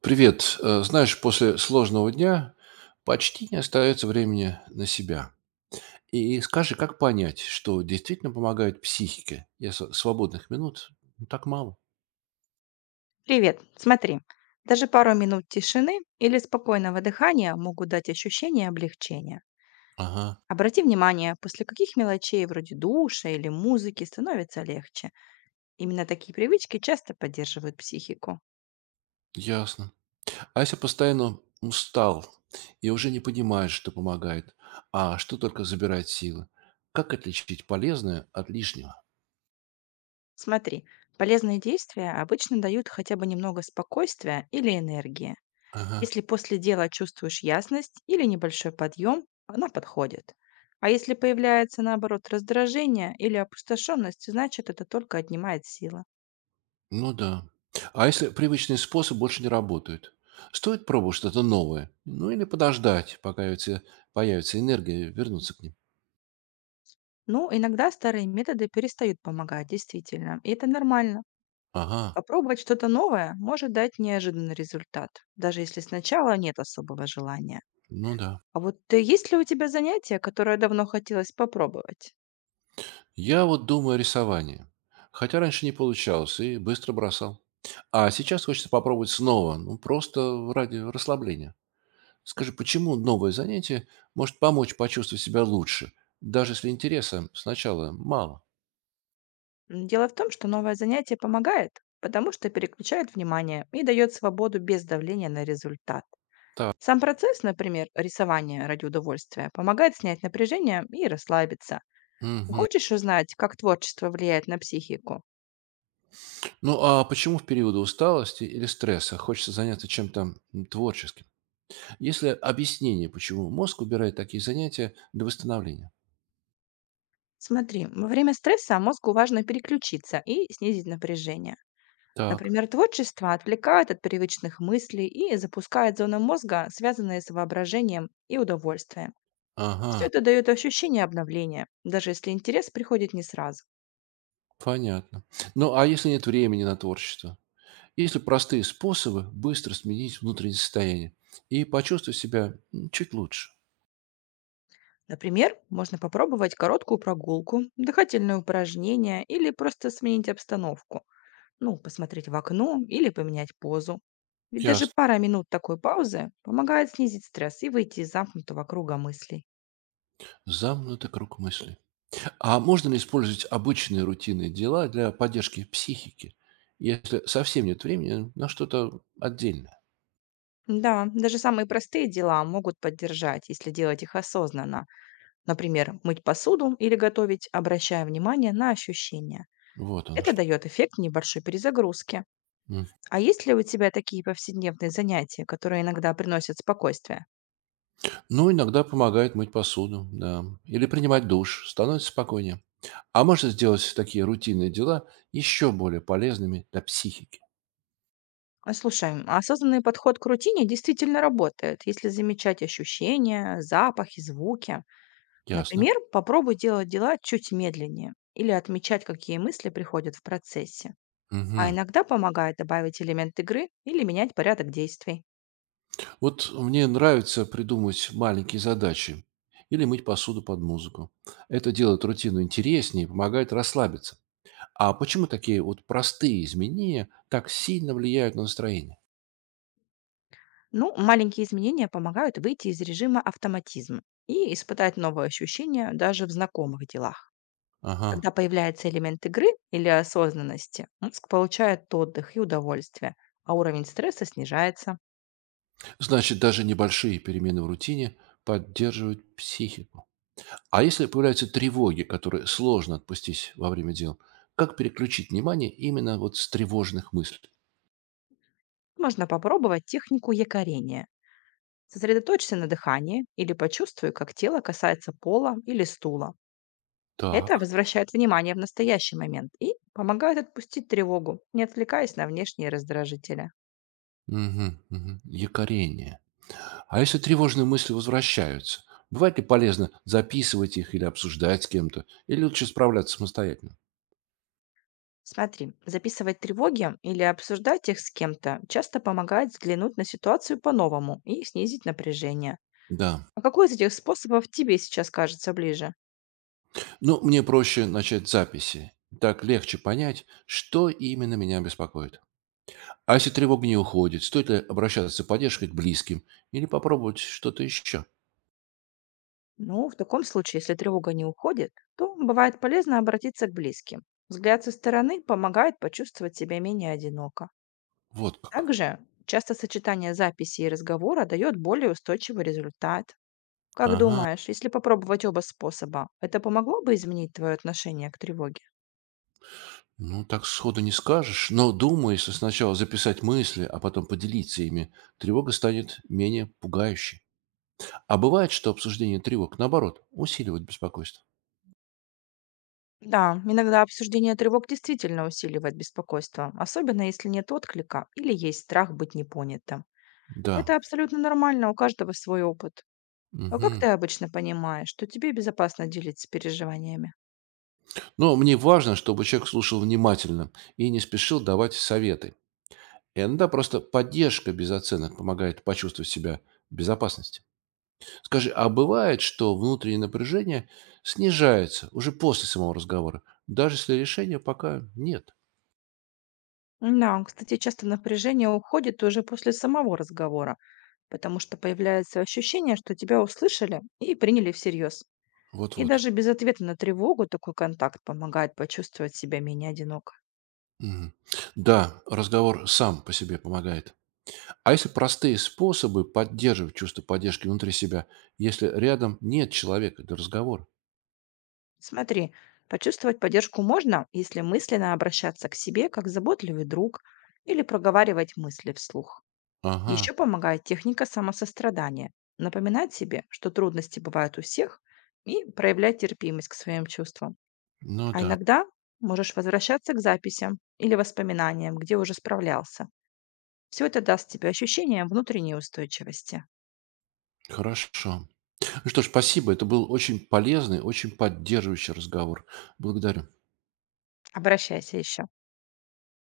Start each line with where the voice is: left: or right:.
right: Привет. Знаешь, после сложного дня почти не остается времени на себя. И скажи, как понять, что действительно помогает психике, если свободных минут ну, так мало?
left: Привет. Смотри, даже пару минут тишины или спокойного дыхания могут дать ощущение облегчения.
right: Ага,
left: Обрати внимание, после каких мелочей вроде душа или музыки становится легче. Именно такие привычки часто поддерживают психику.
right: ясно. А если постоянно устал и уже не понимаешь, что помогает, а что только забирает силы, как отличить полезное от лишнего?
left: Смотри, полезные действия обычно дают хотя бы немного спокойствия или энергии.
right: Ага.
left: Если после дела чувствуешь ясность или небольшой подъем, она подходит. А если появляется, наоборот, раздражение или опустошенность, значит, это только отнимает силы.
right: Ну да. А если привычные способы больше не работают? Стоит пробовать что-то новое? Ну или подождать, пока появится энергия, вернуться к ним?
left: Ну, иногда старые методы перестают помогать, действительно, и это нормально.
right: Ага,
left: Попробовать что-то новое может дать неожиданный результат, даже если сначала нет особого желания.
right: ну да.
left: А вот есть ли у тебя занятие, которое давно хотелось попробовать?
right: Я вот думаю о рисовании. Хотя раньше не получалось и быстро бросал. А сейчас хочется попробовать снова, ну просто ради расслабления. Скажи, почему новое занятие может помочь почувствовать себя лучше, даже если интереса сначала мало?
left: Дело в том, что новое занятие помогает, потому что переключает внимание и дает свободу без давления на результат.
right: Так.
left: Сам процесс, например, рисования ради удовольствия, помогает снять напряжение и расслабиться.
right: Мгм.
left: Хочешь узнать, как творчество влияет на психику?
right: Ну а почему в периоды усталости или стресса хочется заняться чем-то творческим? Есть ли объяснение, почему мозг выбирает такие занятия для восстановления?
left: Смотри, во время стресса мозгу важно переключиться и снизить напряжение.
right: Так,
left: Например, творчество отвлекает от привычных мыслей и запускает зоны мозга, связанные с воображением и удовольствием. Все
right: ага,
left: это дает ощущение обновления, даже если интерес приходит не сразу.
right: понятно. Ну а если нет времени на творчество? Есть ли простые способы быстро сменить внутреннее состояние и почувствовать себя чуть лучше?
left: Например, можно попробовать короткую прогулку, дыхательные упражнения или просто сменить обстановку. Ну, посмотреть в окно или поменять позу. Ведь даже
right: Ясно.
left: пара минут такой паузы помогает снизить стресс и выйти из замкнутого круга мыслей.
right: Замкнутый круг мыслей. А можно ли использовать обычные рутинные дела для поддержки психики, если совсем нет времени на что-то отдельное?
left: Да, даже самые простые дела могут поддержать, если делать их осознанно. Например, мыть посуду или готовить, обращая внимание на ощущения.
right: Вот оно
left: Это
right: что.
left: дает эффект небольшой перезагрузки.
right: М.
left: А есть ли у тебя такие повседневные занятия, которые иногда приносят спокойствие?
right: Ну, иногда помогает мыть посуду, да, или принимать душ, становится спокойнее. А можно сделать такие рутинные дела еще более полезными для психики.
left: Слушай, а осознанный подход к рутине действительно работает, если замечать ощущения, запахи, звуки.
right: Ясно.
left: Например, попробуй делать дела чуть медленнее или отмечать, какие мысли приходят в процессе. А
right: Мгм.
left: иногда помогает добавить элемент игры или менять порядок действий.
right: Вот мне нравится придумывать маленькие задачи или мыть посуду под музыку. Это делает рутину интереснее и помогает расслабиться. А почему такие вот простые изменения так сильно влияют на настроение?
left: Ну, маленькие изменения помогают выйти из режима автоматизма и испытать новые ощущения даже в знакомых делах.
right: Ага.
left: Когда появляется элемент игры или осознанности, мозг получает отдых и удовольствие, а уровень стресса снижается.
right: Значит, даже небольшие перемены в рутине поддерживают психику. А если появляются тревоги, которые сложно отпустить во время дел, как переключить внимание именно вот с тревожных мыслей?
left: Можно попробовать технику якорения. Сосредоточься на дыхании или почувствуй, как тело касается пола или стула. Это
right: Так,
left: возвращает внимание в настоящий момент и помогает отпустить тревогу, не отвлекаясь на внешние раздражители.
right: мгм, мгм, якорение. А если тревожные мысли возвращаются, бывает ли полезно записывать их или обсуждать с кем-то, или лучше справляться самостоятельно?
left: Смотри, записывать тревоги или обсуждать их с кем-то часто помогает взглянуть на ситуацию по-новому и снизить напряжение.
right: Да.
left: А какой из этих способов тебе сейчас кажется ближе?
right: Ну, мне проще начать с записи. Так легче понять, что именно меня беспокоит. А если тревога не уходит, стоит ли обращаться за поддержкой к близким или попробовать что-то еще?
left: Ну, в таком случае, если тревога не уходит, то бывает полезно обратиться к близким. Взгляд со стороны помогает почувствовать себя менее одиноко.
right: Вот как.
left: Также часто сочетание записи и разговора дает более устойчивый результат. Как
right: Ага,
left: думаешь, если попробовать оба способа, это помогло бы изменить твое отношение к тревоге?
right: ну так сходу не скажешь, но думаю, если сначала записать мысли, а потом поделиться ими, тревога станет менее пугающей. А бывает, что обсуждение тревог, наоборот, усиливает беспокойство.
left: Да, иногда обсуждение тревог действительно усиливает беспокойство, особенно если нет отклика или есть страх быть непонятым.
right: Да.
left: Это абсолютно нормально, у каждого свой опыт. А как
right: Мгм.
left: ты обычно понимаешь, что тебе безопасно делиться переживаниями?
right: Но мне важно, чтобы человек слушал внимательно и не спешил давать советы. И иногда просто поддержка без оценок помогает почувствовать себя в безопасности. Скажи, а бывает, что внутреннее напряжение снижается уже после самого разговора, даже если решения пока нет?
left: Да, кстати, часто напряжение уходит уже после самого разговора, потому что появляется ощущение, что тебя услышали и приняли всерьез. И
right: Вот-вот.
left: даже без ответа на тревогу такой контакт помогает почувствовать себя менее одиноко.
right: Мгм. Да, разговор сам по себе помогает. А если простые способы поддерживать чувство поддержки внутри себя, если рядом нет человека для разговора?
left: Смотри, почувствовать поддержку можно, если мысленно обращаться к себе как заботливый друг или проговаривать мысли вслух.
right: Ага,
left: Еще помогает техника самосострадания. Напоминать себе, что трудности бывают у всех, и проявлять терпимость к своим чувствам.
right: ну
left: А
right: да,
left: иногда можешь возвращаться к записям или воспоминаниям, где уже справлялся. Все это даст тебе ощущение внутренней устойчивости.
right: хорошо. Ну что ж, спасибо, это был очень полезный, очень поддерживающий разговор. Благодарю.
left: Обращайся еще.